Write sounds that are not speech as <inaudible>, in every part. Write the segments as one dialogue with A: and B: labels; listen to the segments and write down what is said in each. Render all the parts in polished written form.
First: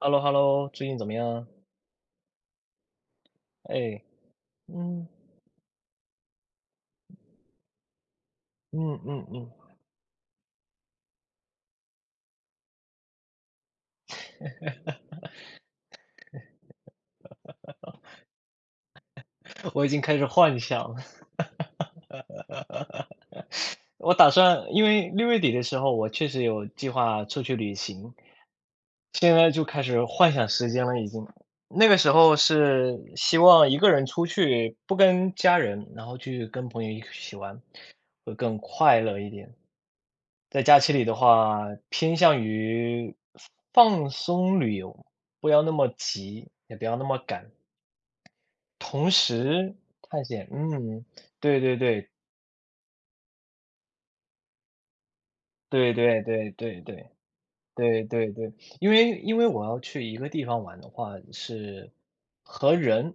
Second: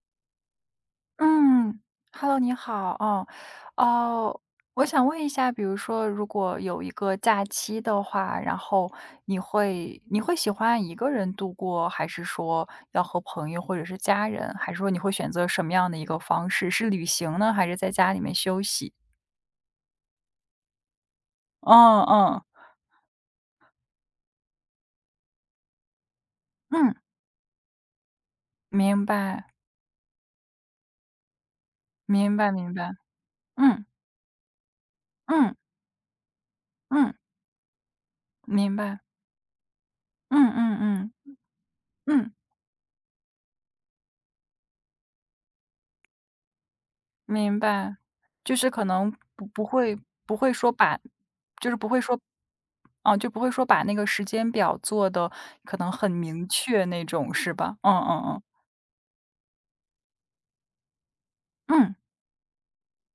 A: h e l l o h e l l o 最近怎么样？
B: 嗯，Hello，你好，哦，
A: 哎。
B: 哦，我想
A: 嗯
B: 问一下，比如说，如果有一个假期的话，然后
A: 嗯嗯
B: 你
A: 嗯，
B: 会你会喜欢一个人度过，还是说要和朋友或者是家人，还是说你会选择什么样的一个方式？是旅行呢，还是在家里面休息？
A: <laughs> 我已经开始幻想
B: 嗯嗯
A: 了。<laughs> 我打算，因为六月底的时候，我确实有计
B: 嗯，
A: 划出去旅行，
B: 明
A: 现
B: 白，
A: 在就开始幻想时间了，已经。那个时候
B: 明白，明白，
A: 是希望一
B: 嗯
A: 个人出去，不跟
B: 嗯
A: 家人，然后去跟朋友一
B: 嗯，
A: 起玩，会更
B: 明白，
A: 快乐一点。
B: 嗯
A: 在假期里
B: 嗯
A: 的
B: 嗯
A: 话，偏
B: 嗯。
A: 向于放松旅游，不要那么急，也不要那么赶。
B: 明白，就是可
A: 同
B: 能不不
A: 时
B: 会
A: 探
B: 不
A: 险，
B: 会说把
A: 对
B: 就是
A: 对
B: 不会
A: 对，
B: 说哦，就不会说把那个时间表做的可能
A: 对
B: 很
A: 对
B: 明
A: 对对
B: 确那
A: 对
B: 种，是吧？嗯
A: 对
B: 嗯
A: 对
B: 嗯，
A: 对，因为我要去一个地方玩的话，是
B: 嗯
A: 和人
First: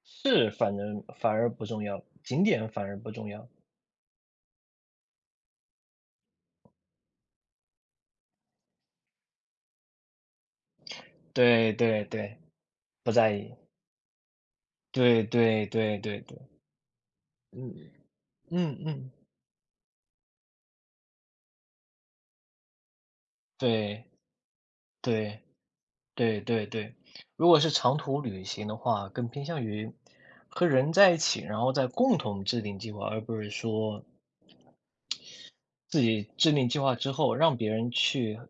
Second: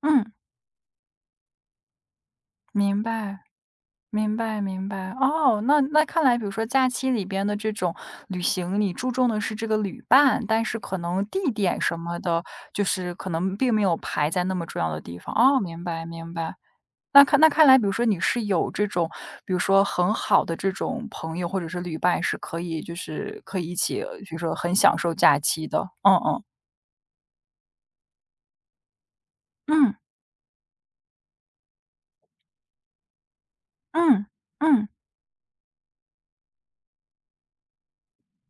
B: 嗯，
A: 事反正反而不重要，景点反而
B: 明
A: 不重
B: 白
A: 要。
B: 明白明白。哦，那看来，比如说假期里边的这种旅行，你注重的是这个旅伴，但是可能地
A: 对
B: 点什
A: 对
B: 么
A: 对，
B: 的，就
A: 不
B: 是可
A: 在意，
B: 能并没有排在那么重要的地
A: 对
B: 方。哦，
A: 对
B: 明
A: 对
B: 白
A: 对
B: 明
A: 对，
B: 白。那看
A: 嗯
B: 来，比如说你是有
A: 嗯
B: 这种，
A: 嗯，
B: 比如说很好的这种朋友或者是旅伴，可以一起，
A: 对
B: 比如说很享受假
A: 对。
B: 期的。嗯
A: 对
B: 嗯
A: 对对，如果是长途旅行的话，更偏向于
B: 嗯
A: 和人在一起，然后再共同制定计划，而不是说
B: 嗯嗯
A: 自己制定计划之后，让别人去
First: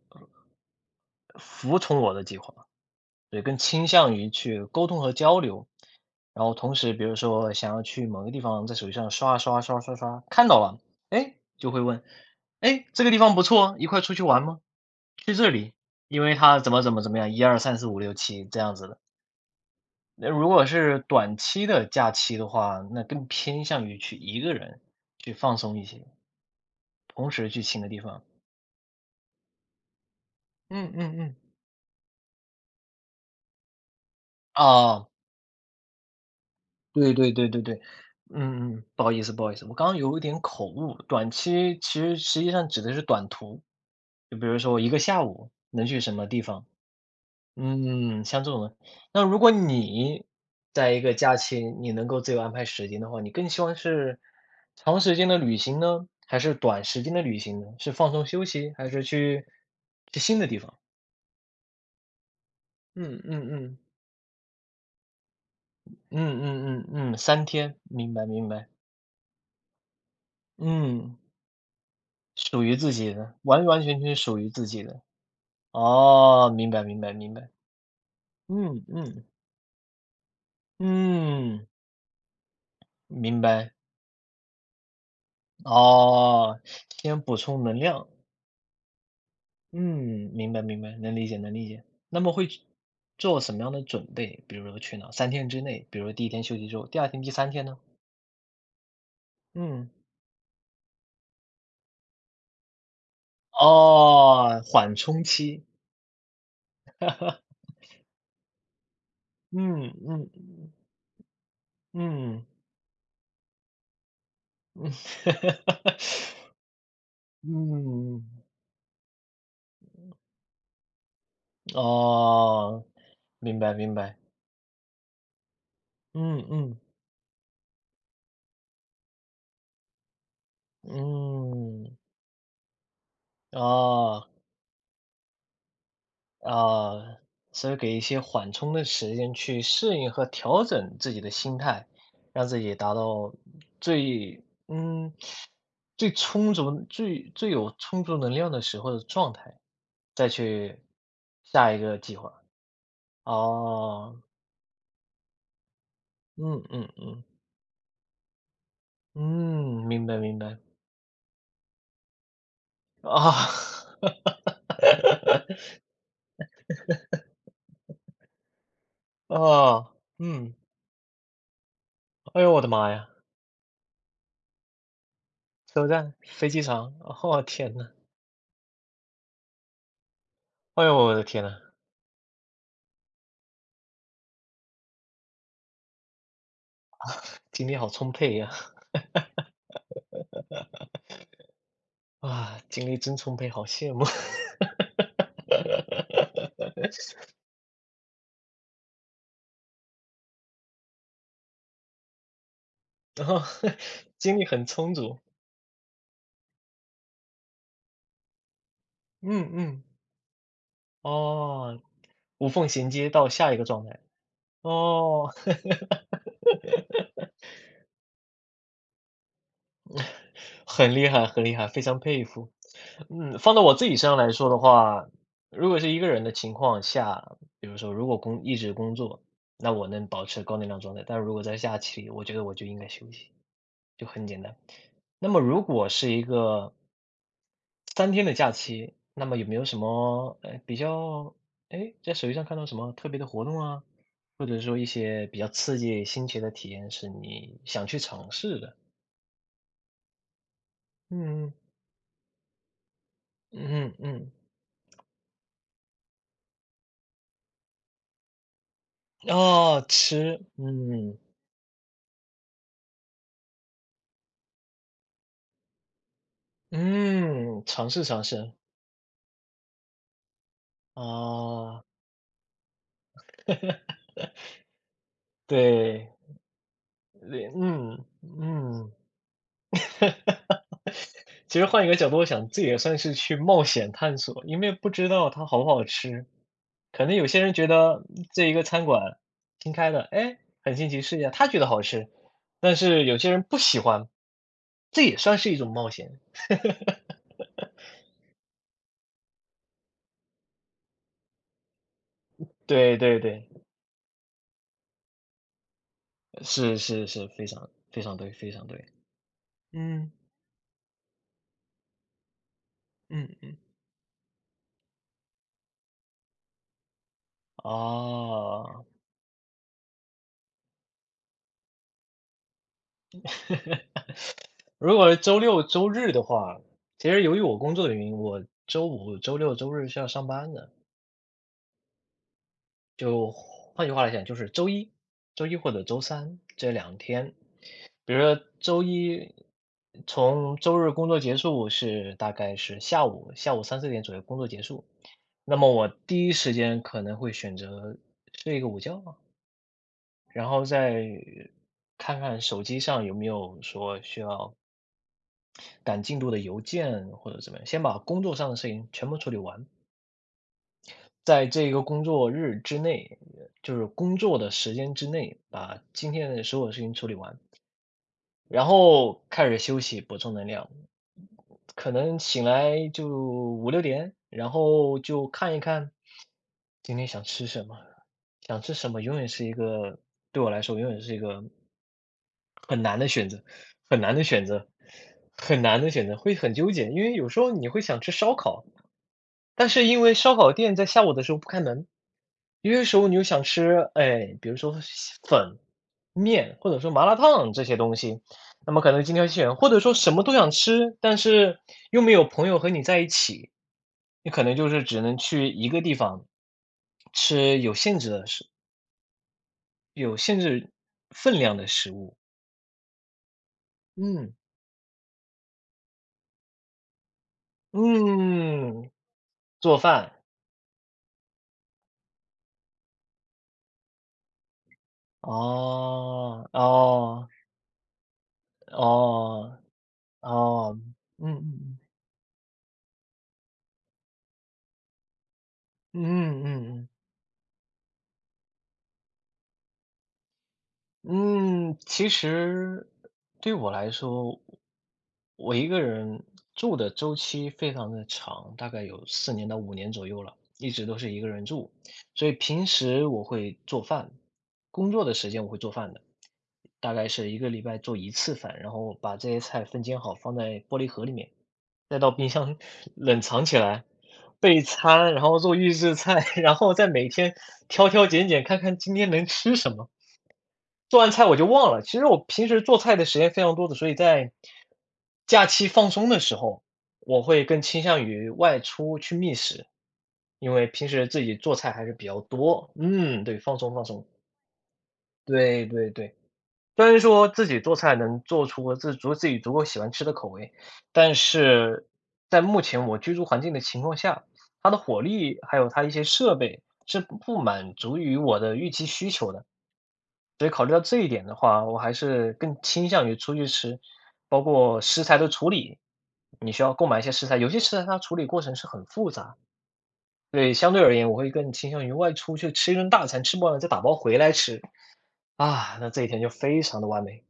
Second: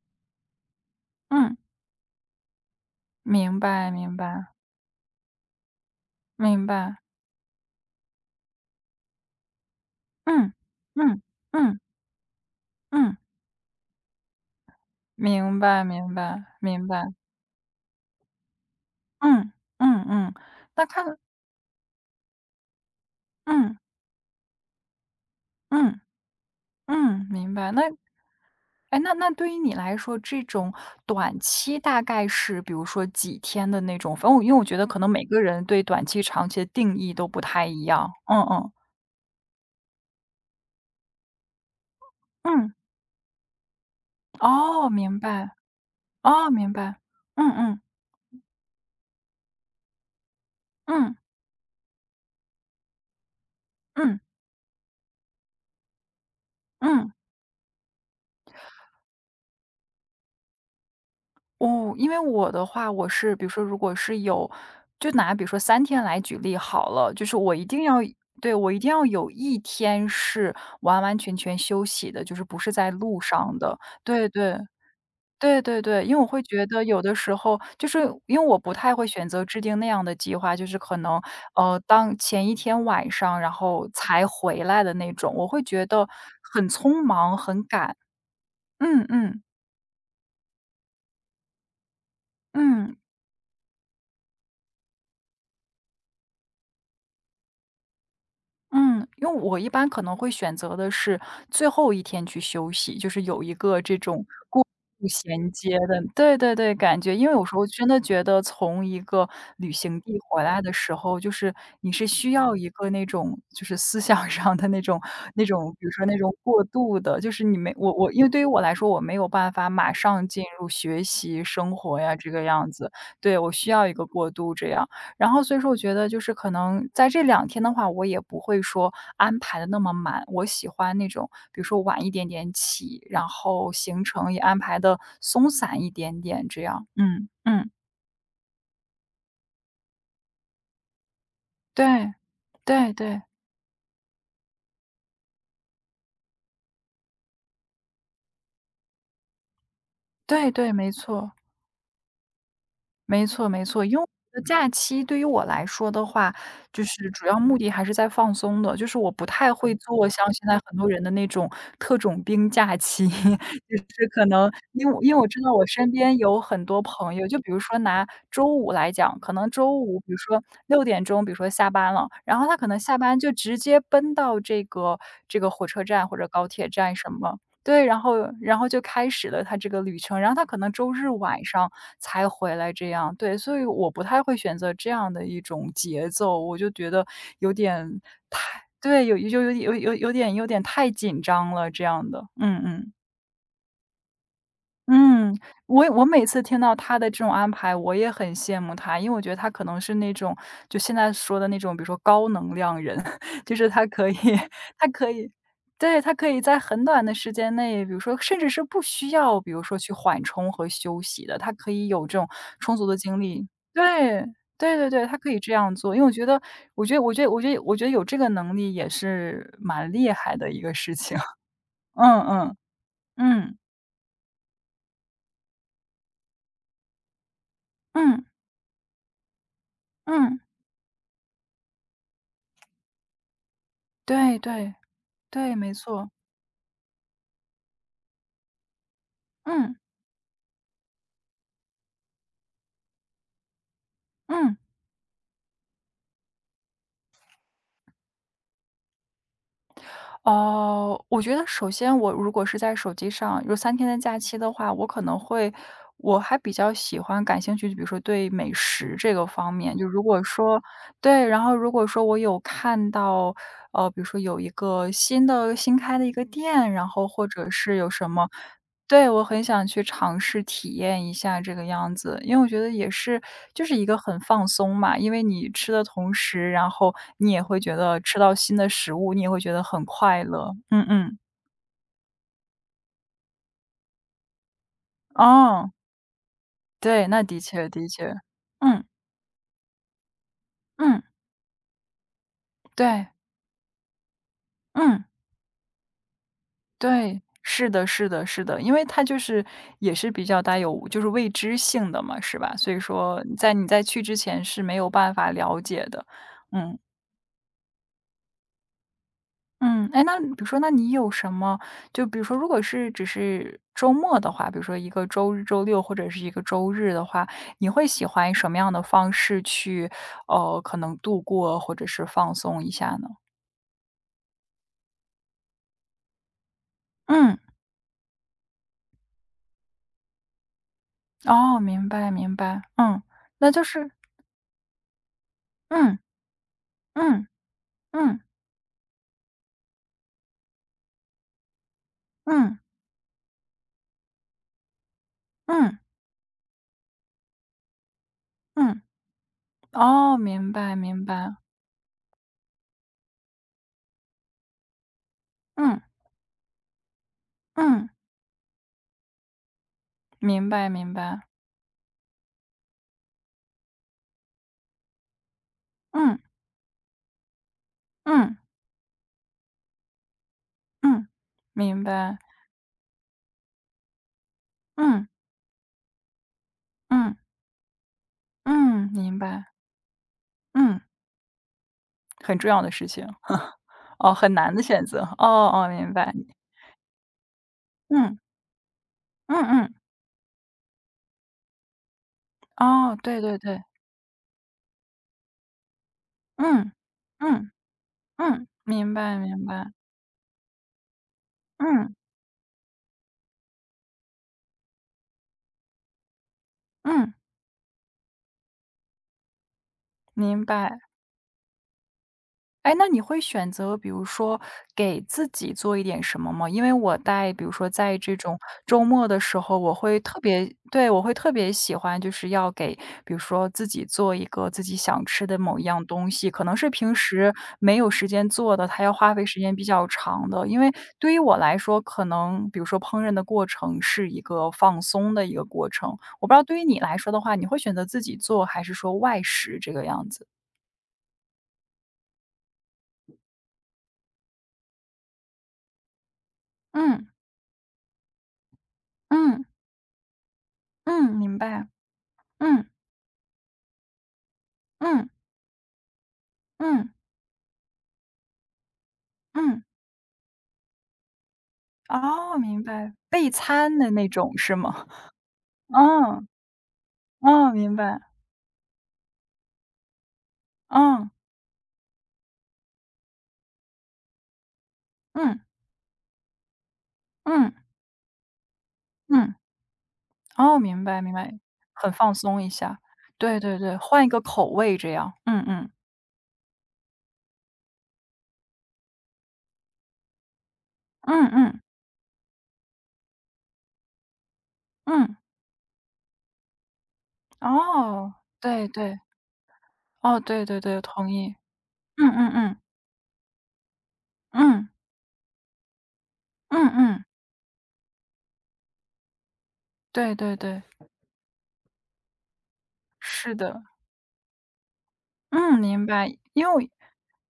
B: 嗯，
A: 服从我的计划，对，更
B: 明
A: 倾
B: 白明
A: 向于
B: 白
A: 去沟通和交流。然后
B: 明
A: 同时，
B: 白，
A: 比如说想要去某个地方，在手机上刷刷刷刷刷，看
B: 嗯
A: 到了，
B: 嗯
A: 哎，就
B: 嗯
A: 会问，哎，这个
B: 嗯，
A: 地方不错，一块出去玩吗？去这
B: 明
A: 里，
B: 白明
A: 因为
B: 白
A: 他怎么
B: 明
A: 怎么
B: 白，
A: 怎么样，一二三四五六七这样子的。
B: 嗯嗯
A: 那
B: 嗯，
A: 如果
B: 那
A: 是
B: 看，
A: 短期的假期的话，那更偏
B: 嗯
A: 向于去一个人去放松一
B: 嗯
A: 些，
B: 嗯，
A: 同时
B: 明
A: 去
B: 白那
A: 新的地方。
B: 哎，那对于你来说，这种
A: 嗯嗯
B: 短
A: 嗯。
B: 期大概是比如说几天的那种，反正我因为我觉得可
A: 啊，
B: 能每个人对短期、长期的定
A: 对
B: 义都
A: 对
B: 不
A: 对对
B: 太
A: 对，
B: 一样。嗯嗯
A: 嗯嗯，不好意思不好意思，我刚刚有一点口误，短期其实实际上
B: 嗯，
A: 指的是短途，就比如说我
B: 哦，
A: 一个
B: 明
A: 下
B: 白，
A: 午能去什么地
B: 哦，
A: 方。
B: 明白，嗯嗯
A: 嗯，像这种的，那如果你在一个
B: 嗯
A: 假期，你能够自由安排时间的话，你更希望是
B: 嗯
A: 长时间的旅行呢，还是短时
B: 嗯，
A: 间的旅行呢？是放松休息，还是去新的地方？
B: 哦，因为我的话，我
A: 嗯
B: 是比如
A: 嗯
B: 说，如
A: 嗯
B: 果是有，就拿比如说三天来举
A: 嗯
B: 例
A: 嗯
B: 好
A: 嗯
B: 了，
A: 嗯，
B: 就是
A: 三
B: 我一
A: 天，
B: 定要。
A: 明白明
B: 对，
A: 白，
B: 我一定要有一天是完
A: 嗯，
B: 完全全休息的，就是不
A: 属
B: 是
A: 于
B: 在
A: 自己
B: 路
A: 的，
B: 上
A: 完
B: 的。
A: 完全全
B: 对
A: 属于
B: 对，
A: 自己的。
B: 对对对，因为我会
A: 哦，
B: 觉
A: 明白
B: 得
A: 明
B: 有
A: 白
B: 的
A: 明
B: 时
A: 白，
B: 候就是因为我不
A: 嗯
B: 太会
A: 嗯
B: 选择制定那样的计划，就是可能，
A: 嗯，
B: 当前一天晚上，
A: 明
B: 然
A: 白。
B: 后才回来的那种，我会觉得
A: 哦，
B: 很匆
A: 先补
B: 忙，很
A: 充能
B: 赶。
A: 量。
B: 嗯嗯，
A: 嗯，明白明白，能理解能理解。那么会去
B: 嗯。
A: 做什么样的准备？比如说去哪？三天之内，比如说第一天休息之后，第二天、第三天呢？
B: 嗯，因为我一般
A: 嗯，
B: 可能会选择的是最后一天去休息，就是有一个这种
A: 哦，
B: 过
A: 缓
B: 渡
A: 冲
B: 衔
A: 期。
B: 接的对对对，感觉。因为有时候真的觉得从一个旅
A: 嗯
B: 行地
A: 嗯
B: 回来的时候，就是你是需
A: 嗯
B: 要一个那种就是思想上的那
A: 嗯
B: 种比如说那
A: <laughs>，
B: 种过渡的，就是你没我我因
A: 嗯，
B: 为对于我来说，我没有办法马上进入学习、生活呀，这个样
A: 哦，
B: 子。对，我
A: 明
B: 需
A: 白
B: 要一
A: 明
B: 个
A: 白。
B: 过渡这样。然后所以说我觉得就是
A: 嗯
B: 可
A: 嗯
B: 能在这两天的话，我也不会说安排的那么满，我喜欢那种比如说
A: 嗯，
B: 晚一点点起，然后行
A: 哦，
B: 程也安排的松散一点点这样。
A: 啊，
B: 嗯，嗯，
A: 所以给一些缓冲的时间去适应和调整自己的心态，
B: 对，
A: 让自己
B: 对
A: 达
B: 对，
A: 到最嗯，最充足、最有充足能量的时候的状态，再
B: 对对，
A: 去
B: 没错。
A: 下一个计划。
B: 没错没错，因为我
A: 哦，
B: 觉得假期对于我来说的话，
A: 嗯
B: 就
A: 嗯
B: 是
A: 嗯，
B: 主要目的还是在放松的，就是我不太会
A: 嗯，明
B: 做
A: 白
B: 像
A: 明
B: 现在
A: 白。
B: 很多人的那种特种兵假期，
A: 啊，
B: <laughs> 就是可能因
A: <laughs>
B: 为因为我知道我身边有很多朋友，就比如说拿周五来讲，可能周
A: 啊
B: 五比如说
A: 嗯，
B: 6点钟，比如说下班了，然
A: 哎
B: 后
A: 呦
B: 他
A: 我
B: 可
A: 的
B: 能
A: 妈
B: 下
A: 呀！
B: 班就直接奔到这个火车
A: 车
B: 站
A: 站、
B: 或者高
A: 飞机
B: 铁
A: 场，
B: 站什么，
A: 哦天
B: 对，
A: 呐，
B: 然后就开始了他这个旅程，然后他可能
A: 哎
B: 周
A: 呦
B: 日
A: 我的
B: 晚
A: 天呐，
B: 上才回来这样，对，所以我不太会选择这样的一种节奏，我就觉得有
A: 精力好
B: 点
A: 充沛呀！
B: 对，有有点太紧张了这样的，
A: 啊，
B: 嗯
A: 精
B: 嗯。
A: 力真充沛，好羡慕。<laughs>
B: 嗯，我每次听到他的这种安排，我也很羡慕他，因为我觉得他可能是那种就现在说的那种，比如说高能量人，
A: 然后
B: <laughs> 就是他可以
A: <laughs> 精力很
B: <laughs> 他
A: 充
B: 可
A: 足，
B: 以对，他可以在很短的时间内，比如说甚至是不需要，
A: 嗯
B: 比如说
A: 嗯，
B: 去缓冲和休息的，他可
A: 哦，
B: 以有这种
A: 无缝
B: 充足
A: 衔
B: 的
A: 接
B: 精
A: 到
B: 力。
A: 下一个状态，
B: 对，对对对，他可
A: 哦，
B: 以这样做，因为
A: <laughs>
B: 我觉得有这个能力也是蛮厉害的一个事
A: 很厉
B: 情。
A: 害
B: <laughs>
A: 很厉害，非常
B: 嗯
A: 佩服。
B: 嗯，
A: 嗯，放
B: 嗯，
A: 到我自己身上来说的话，如果是一个人的情况下，比如说如果
B: 嗯，
A: 一直工作，那我能保
B: 嗯，
A: 持高能量状态，但是如果在假期里，我觉得我就应该休息。就很
B: 对
A: 简单。
B: 对。
A: 那么
B: 对，
A: 如
B: 没
A: 果
B: 错。
A: 是一个三天的假期，那么有没有
B: 嗯，
A: 什么比较，哎，在手机上看到什么特别的活动啊，或
B: 嗯。
A: 者说一些比较刺激新奇的体验是你想去尝试的？
B: 哦，我觉得
A: 嗯
B: 首先我如果是在手机上有三天
A: 嗯
B: 的假
A: 嗯，
B: 期的话，我可能会我还比较喜欢感兴趣，比如说对美食这个方面，
A: 哦，
B: 就如果
A: 吃，
B: 说
A: 嗯
B: 对，然后如果说我有看到，比如说有一个新开的一个店，然后或者
A: 嗯，
B: 是有
A: 尝试
B: 什
A: 尝
B: 么
A: 试
B: 对，我很想去尝试体验一下这个
A: 啊，
B: 样子，因为我觉得也是就是一个很放松嘛，因为你吃的
A: 对，
B: 同时，然后你也
A: 对，
B: 会觉
A: 嗯
B: 得吃到新的食
A: 嗯。
B: 物，你也会觉得很快乐。嗯嗯，
A: 其实换一个角度想，这也算是去冒险探索，因为不知道它好不
B: 哦，
A: 好吃。可
B: 对，
A: 能
B: 那
A: 有
B: 的
A: 些人觉
B: 确的
A: 得
B: 确，
A: 这一个
B: 嗯
A: 餐馆新开的，哎，很新
B: 嗯，
A: 奇，试一下，他觉得好吃，但是
B: 对，
A: 有些人不喜欢，这
B: 嗯
A: 也算是一种冒险。
B: 对，是的是的是的，因为它就是也是比较带有就是未知性的嘛，是吧？所以
A: 对对
B: 说
A: 对，
B: 在去之前是没有办法了解的，
A: 是
B: 嗯。
A: 是是，非常非常对，非常对。
B: 嗯，哎，
A: 嗯
B: 那比如说，那你有什么就比如说，如果是只
A: 嗯
B: 是
A: 嗯。
B: 周末的话，比如说一个周日、周六或者是一个周日的话，你会喜欢什么
A: 哦，
B: 样的方式去，可能度过或者是放松一下呢？
A: 如果是周六周日的话，其实由
B: 嗯，
A: 于我工作的原因，我周五、周六、周日是要上班的。
B: 哦，明白明白，嗯，
A: 就
B: 那就
A: 换
B: 是
A: 句话来讲，就是周一或者
B: 嗯
A: 周三这两
B: 嗯
A: 天，比如
B: 嗯
A: 说周一从周日工作结束是大概
B: 嗯
A: 是下午三四点左右工作结束，那么
B: 嗯
A: 我第一时间可能会选择睡一个午
B: 嗯，
A: 觉，
B: 哦，明
A: 然后
B: 白明
A: 再
B: 白，
A: 看看手机上有没有说需要
B: 嗯
A: 赶进度的邮件或者怎么样，先
B: 嗯，
A: 把工作上的事情全部处理完。
B: 明白明白，
A: 在这个工作日之内，就是工作的时间之内，把今
B: 嗯
A: 天的所有事情处理完。
B: 嗯
A: 然后开始休息，补充能量。
B: 嗯，明
A: 可
B: 白，
A: 能醒来就五六点，然后
B: 嗯
A: 就看一看今天
B: 嗯
A: 想吃什么，想吃
B: 嗯，
A: 什么永
B: 明
A: 远是
B: 白。
A: 一个对我来说
B: 嗯，
A: 永远是一个
B: 很重要的
A: 很
B: 事
A: 难
B: 情。
A: 的选择，
B: <laughs>
A: 很
B: 哦，
A: 难的
B: 很
A: 选
B: 难的
A: 择，
B: 选择。哦
A: 很
B: 哦，
A: 难的
B: 明
A: 选
B: 白。
A: 择，会很纠结。因为有时候你会想吃
B: 嗯，
A: 烧烤，
B: 嗯
A: 但
B: 嗯，
A: 是因为烧烤店在下午的时候不开门，有些
B: 哦，
A: 时候你
B: 对
A: 又
B: 对
A: 想
B: 对，
A: 吃，哎，比如说粉、面，或
B: 嗯，
A: 者说麻辣
B: 嗯，
A: 烫这些东西，
B: 嗯，
A: 那么
B: 明
A: 可能精
B: 白
A: 挑细
B: 明
A: 选，或
B: 白，
A: 者说什么都想吃，但是
B: 嗯，
A: 又没有朋友和你在一起，你可能就是只能去一个地方
B: 嗯，
A: 吃有限
B: 明
A: 制
B: 白。
A: 分量的食物。
B: 哎，那你会选择比如
A: 嗯，
B: 说给自己做一点什么吗？因为比如说在这种周
A: 嗯，
B: 末的时候，我
A: 做
B: 会
A: 饭。
B: 特别对，我会特别喜欢，就是要给比如说自己做一个自己想吃的某一样东西，可
A: 哦，
B: 能是平
A: 哦，
B: 时没有时间做的，它要花费时间
A: 哦，
B: 比较长的。因为
A: 哦，
B: 对于
A: 嗯嗯
B: 我来
A: 嗯，
B: 说，可能比如说烹饪的过程是一个放松的一个过程。
A: 嗯
B: 我不知道
A: 嗯
B: 对于你
A: 嗯
B: 来说的话，你会选择自己做，还是说外食这个样子？
A: 嗯，其实对我来说，我一个人住的
B: 嗯
A: 周期非常的长，大概有四
B: 嗯
A: 年到五年左右了，一直都
B: 嗯，
A: 是一个
B: 明
A: 人
B: 白。
A: 住，所以
B: 嗯，
A: 平时我会做饭，工作
B: 嗯，
A: 的时间我会做饭的，
B: 嗯，
A: 大概是一个礼拜做一次饭，然后把这些
B: 嗯，
A: 菜分拣好放在玻璃盒里面，再到冰
B: 哦，
A: 箱
B: 明
A: <laughs>
B: 白，
A: 冷
B: 备
A: 藏起
B: 餐
A: 来，
B: 的那种是
A: 备
B: 吗？
A: 餐，然后做预制菜，
B: 嗯，
A: <laughs> 然后再每天
B: 嗯，明
A: 挑
B: 白，
A: 挑拣拣，看看今天能吃什么。做
B: 嗯，
A: 完菜我就忘了，其实我平时做菜的时间非常多的，所以在
B: 嗯，
A: 假期放松的时候，我会
B: 嗯，
A: 更倾向于外出去觅
B: 嗯，
A: 食，因
B: 哦，
A: 为
B: 明
A: 平
B: 白
A: 时
B: 明
A: 自
B: 白，
A: 己做菜还
B: 很
A: 是比
B: 放
A: 较
B: 松一
A: 多。
B: 下，
A: 嗯，
B: 对
A: 对，
B: 对
A: 放松
B: 对，
A: 放
B: 换
A: 松。
B: 一个口味这样，嗯
A: 对
B: 嗯，
A: 对对，虽然说自己做菜能做出自己足够喜欢吃的口味，但
B: 嗯嗯，
A: 是在目前我居住环境的情况下，它的火
B: 嗯，
A: 力还有它一些设备是不满足
B: 哦，
A: 于我的
B: 对
A: 预期
B: 对，
A: 需求的。
B: 哦，对
A: 所以
B: 对
A: 考虑
B: 对，
A: 到这一
B: 同
A: 点
B: 意，
A: 的话，我还
B: 嗯嗯
A: 是
B: 嗯，
A: 更倾向于出去吃，包
B: 嗯，
A: 括食材的处理，你需
B: 嗯
A: 要购买一
B: 嗯，
A: 些食材，有些食材它处理过程是很复杂，
B: 对对
A: 对，
B: 对，
A: 相对而言，我会更倾向于外出去吃一顿大餐，
B: 是
A: 吃不完了
B: 的，
A: 再打包回来吃，
B: 嗯，
A: 啊，
B: 明
A: 那这一
B: 白，
A: 天就
B: 因
A: 非
B: 为
A: 常的完美。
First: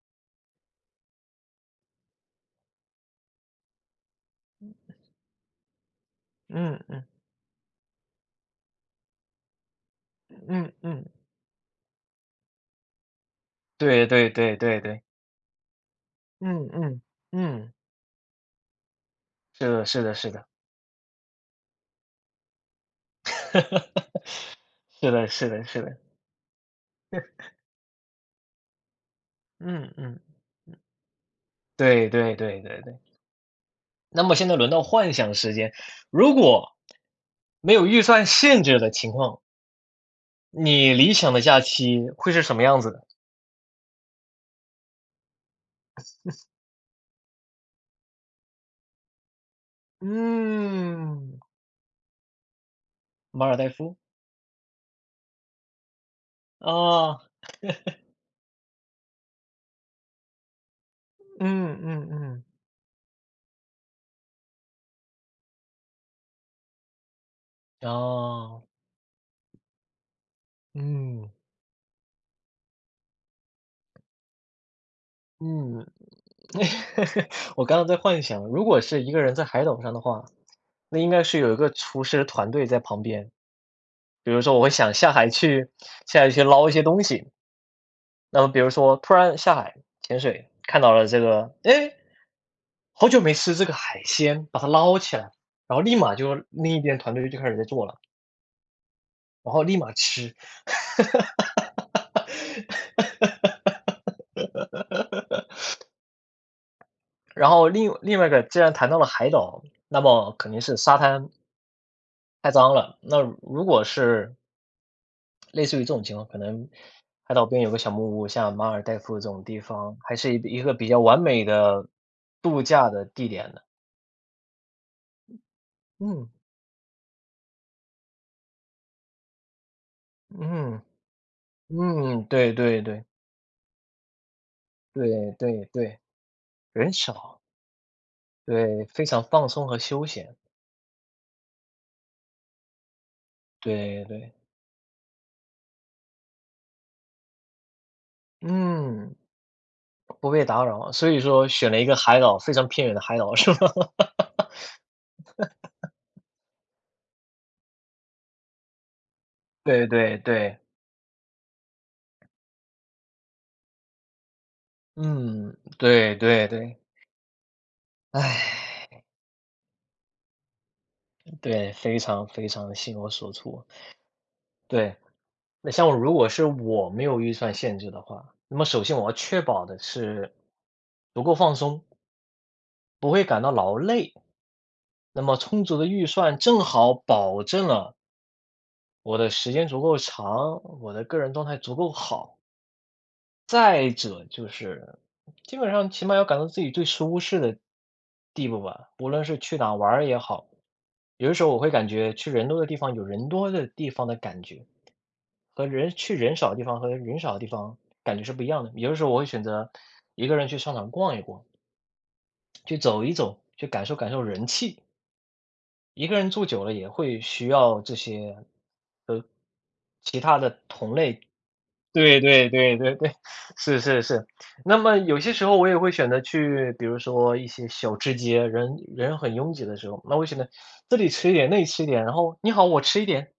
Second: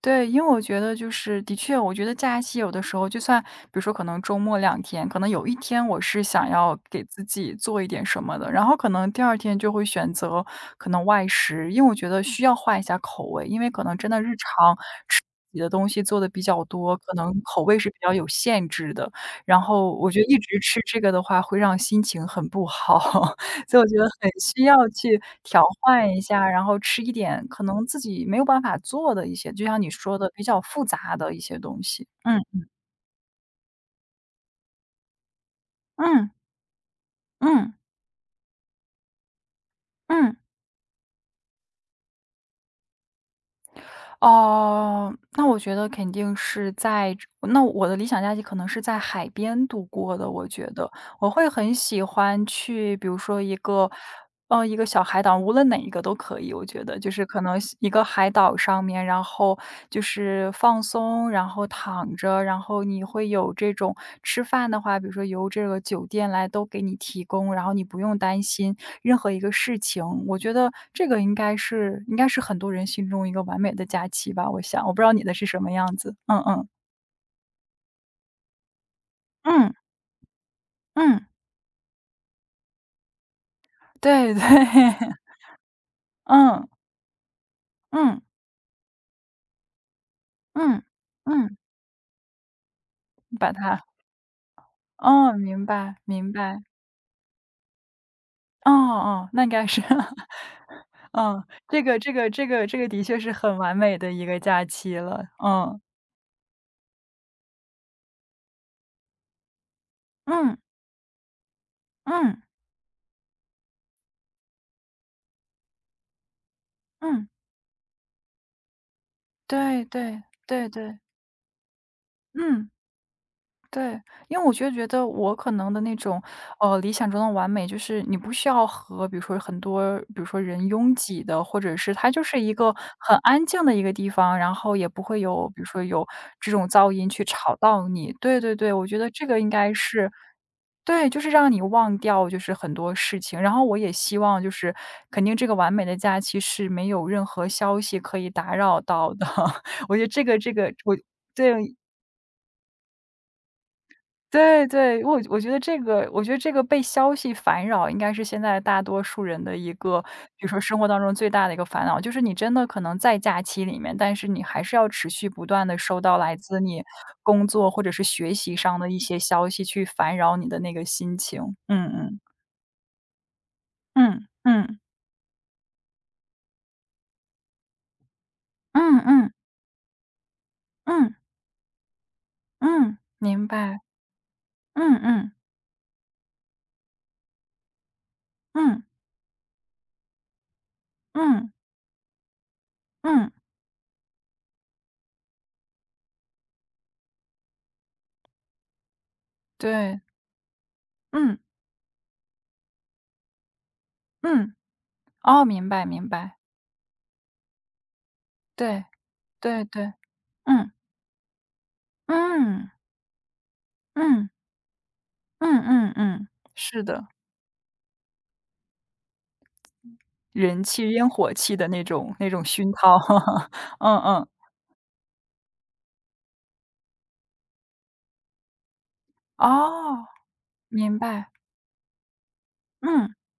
B: 对，因为我觉得就是的确，我觉得假期有的时候，就算比如说可能周末两天，可能有一天我是想要
A: 嗯
B: 给
A: 嗯
B: 自己做一点什么的，然后可能第二天就会选择
A: 嗯
B: 可能
A: 嗯。
B: 外食，因为我觉得需要换一下口味，因为可能
A: 对
B: 真的
A: 对
B: 日
A: 对
B: 常
A: 对对。
B: 你的东西做的比较
A: 嗯
B: 多，
A: 嗯
B: 可能口
A: 嗯。
B: 味是比较有限制的。然
A: 是的
B: 后
A: 是
B: 我
A: 的
B: 觉得
A: 是
B: 一
A: 的，
B: 直吃这个的话，会让心情很不好，<laughs> 所以我觉得
A: <laughs>
B: 很需要
A: 是
B: 去
A: 的是
B: 调
A: 的是的。
B: 换一下，然后吃一点
A: <laughs>
B: 可能自己没有办法做的一些，就像你
A: 嗯
B: 说
A: 嗯。
B: 的比较复杂的一些东西。
A: 对对
B: 嗯，
A: 对对对。那么现在轮到幻想时间，
B: 嗯，
A: 如果
B: 嗯，
A: 没有预算限制的情况，
B: 嗯。
A: 你理想的假期会是什么样子的？
B: 哦，那我觉得肯定是在这那我的理想假期可能是在海边度过的，我觉得。我
A: 嗯。
B: 会很喜欢去，比如说
A: 马
B: 一
A: 尔代
B: 个
A: 夫？
B: 呃，一个小海岛，无论哪一个都可以，我觉得。就
A: 啊，
B: 是可能是一个海岛上面，然后就是放松，然后
A: 嗯嗯
B: 躺着，
A: 嗯。
B: 然后你会有这种吃饭的话，比如说由这个酒店来都给你提供，然后你不用担
A: 哦，
B: 心任何一个事情。我觉得这个
A: 嗯，
B: 应该是很多人心中一个完美的假期吧，我想。我不知道你的是什么
A: 嗯，
B: 样子，嗯嗯。
A: <laughs> 我刚刚在幻想，如果是一个人在海
B: 嗯，
A: 岛上的话，那应该
B: 嗯，
A: 是有一个厨师团队在旁边。比
B: 对对，
A: 如说我会想下海
B: <laughs>
A: 去
B: 嗯，
A: 捞一些东西，
B: 嗯，
A: 那么比如说突然下海潜水，看
B: 嗯，
A: 到了这个，
B: 嗯，
A: 哎，好久没
B: 把
A: 吃这个
B: 它
A: 海鲜，把它捞起来，
B: 哦，明
A: 然后
B: 白
A: 立马
B: 明
A: 就
B: 白。
A: 另一边团队就开始在做了，
B: 哦哦，那应
A: 然后
B: 该
A: 立
B: 是，
A: 马
B: <laughs>
A: 吃。
B: 嗯，这个的确是很完美的
A: <laughs>
B: 一个假期了，嗯。
A: 然后另外一个既然谈到了海岛，那么肯
B: 嗯，
A: 定是沙滩
B: 嗯，
A: 太脏了，那如果是类似于这种情况，可能
B: 嗯，
A: 海岛边有个小木屋，像马尔代夫这种地
B: 对
A: 方，还
B: 对，
A: 是一一
B: 对
A: 个比
B: 对，
A: 较完美的度
B: 嗯。
A: 假的地点呢。
B: 对，因为我就觉得我可能的那种，
A: 嗯，
B: 理想中的完美，就是你不需要和比如说很多，比如说人
A: 嗯，
B: 拥挤的，或者是它就
A: 嗯，
B: 是
A: 对
B: 一个
A: 对对，
B: 很安静的一个地方，然后也不会
A: 对
B: 有比
A: 对
B: 如说
A: 对，
B: 有这种噪
A: 人
B: 音去
A: 少，
B: 吵到你。对对对，
A: 对，
B: 我觉
A: 非
B: 得
A: 常
B: 这个
A: 放
B: 应
A: 松
B: 该
A: 和休
B: 是
A: 闲，
B: 对，就是让你忘掉就是很多事情。然后我也
A: 对
B: 希
A: 对，
B: 望就是肯定这个完美的假期是没有任何消息可以打扰到
A: 嗯，
B: 的。<laughs> 我觉得这
A: 不
B: 个
A: 被
B: 这
A: 打
B: 个
A: 扰啊，所以说选
B: 对
A: 了一个海岛，非常偏远的海岛是吧？<laughs>
B: 对对，我觉得这个被消息烦扰应该是现在大多数人的一
A: 对
B: 个，
A: 对
B: 比如
A: 对，
B: 说生活当中最大的一个烦恼，就是你真的可能在假期里面，但是你还是要持续不
A: 嗯，
B: 断的收
A: 对
B: 到来
A: 对
B: 自
A: 对，
B: 你工作或者是学习
A: 唉。
B: 上的一些消息去烦扰你的那个心情。
A: 对，
B: 嗯
A: 非
B: 嗯
A: 常非常地心有所处。
B: 嗯嗯
A: 对，那像我如果是我没有预算限制的话，那么首先
B: 嗯
A: 我要
B: 嗯
A: 确保的是
B: 嗯
A: 足够放松，
B: 嗯，
A: 不会感
B: 明
A: 到劳
B: 白。
A: 累。
B: 嗯
A: 那
B: 嗯
A: 么充足的预算正好保证了
B: 嗯
A: 我的时间足够长，我的个人状
B: 嗯
A: 态足够好。
B: 嗯，
A: 再者就是，基本上起码要感到自己最舒适的地步吧，无论是去哪玩
B: 对，
A: 儿也好，有的
B: 嗯
A: 时候我会感觉去人多的地方有人多的地方的感
B: 嗯，
A: 觉，
B: 哦，
A: 和
B: 明白
A: 人
B: 明
A: 去人
B: 白，
A: 少的地方和人少的地方感觉是不一样的。
B: 对
A: 有的时候我会选
B: 对
A: 择
B: 对，
A: 一个人去
B: 嗯。
A: 商场逛一逛，
B: 嗯，
A: 去走一走，去感受感受
B: 嗯，
A: 人气。
B: 嗯嗯
A: 一个
B: 嗯，
A: 人住久了
B: 是
A: 也
B: 的，
A: 会需要这些，呃，其他的
B: 人气
A: 同
B: 烟
A: 类。
B: 火气的那种
A: 对
B: 那种
A: 对
B: 熏
A: 对对
B: 陶，
A: 对，
B: <laughs>
A: 是
B: 嗯
A: 是
B: 嗯，
A: 是。那么有些时候我也会选择去，比如说一些小吃街，人人很拥挤的时候，
B: 哦，
A: 那我选择
B: 明
A: 这里吃
B: 白，
A: 一点，那里吃一点，然后你好，我吃一
B: 嗯
A: 点，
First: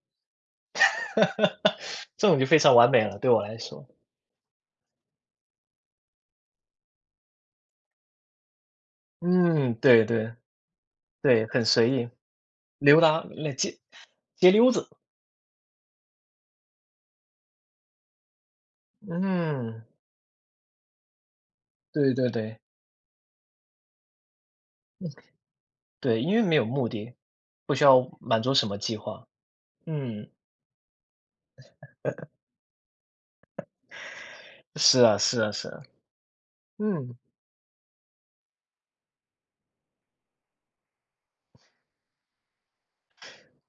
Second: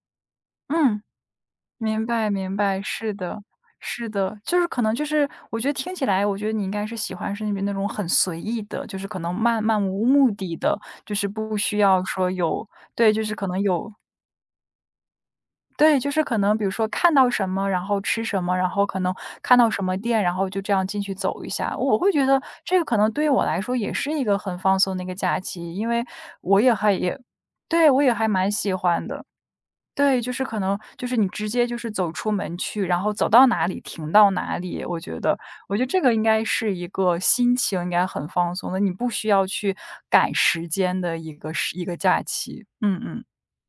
B: 嗯，
A: <laughs>
B: 明
A: 这
B: 白
A: 种就
B: 明
A: 非常
B: 白，
A: 完美
B: 是
A: 了，对
B: 的，
A: 我来说。
B: 是的，就是可能就是我觉得听起来，我觉得你应该是喜欢是那边那种很随意的，就是可能漫
A: 嗯，
B: 漫无
A: 对
B: 目
A: 对
B: 的的，就是
A: 对，
B: 不
A: 很
B: 需
A: 随
B: 要
A: 意，
B: 说有
A: 溜
B: 对，就
A: 达
B: 是可
A: 那
B: 能
A: 街
B: 有
A: 街溜子，
B: 对，就是可能比如说看到什么，然后吃什么，然后可能看到什
A: 嗯，
B: 么店，然后就这样进去走一下。我会
A: 对
B: 觉
A: 对
B: 得
A: 对
B: 这个可能对于我来说也是一个很放松的一个假期，因为
A: 对，因为没
B: 我
A: 有
B: 也
A: 目
B: 还
A: 的，
B: 也
A: 不需
B: 对，我
A: 要
B: 也还
A: 满
B: 蛮
A: 足什
B: 喜
A: 么计
B: 欢的。
A: 划，
B: 对，
A: 嗯，
B: 就是可能就是你直接就是走出门去，然后走到哪里停到哪里，
A: 是啊是啊是
B: 我觉
A: 啊，
B: 得这个应该是一
A: 嗯。
B: 个心情应该很放松的，你不需要去赶时间的一个假期。嗯嗯。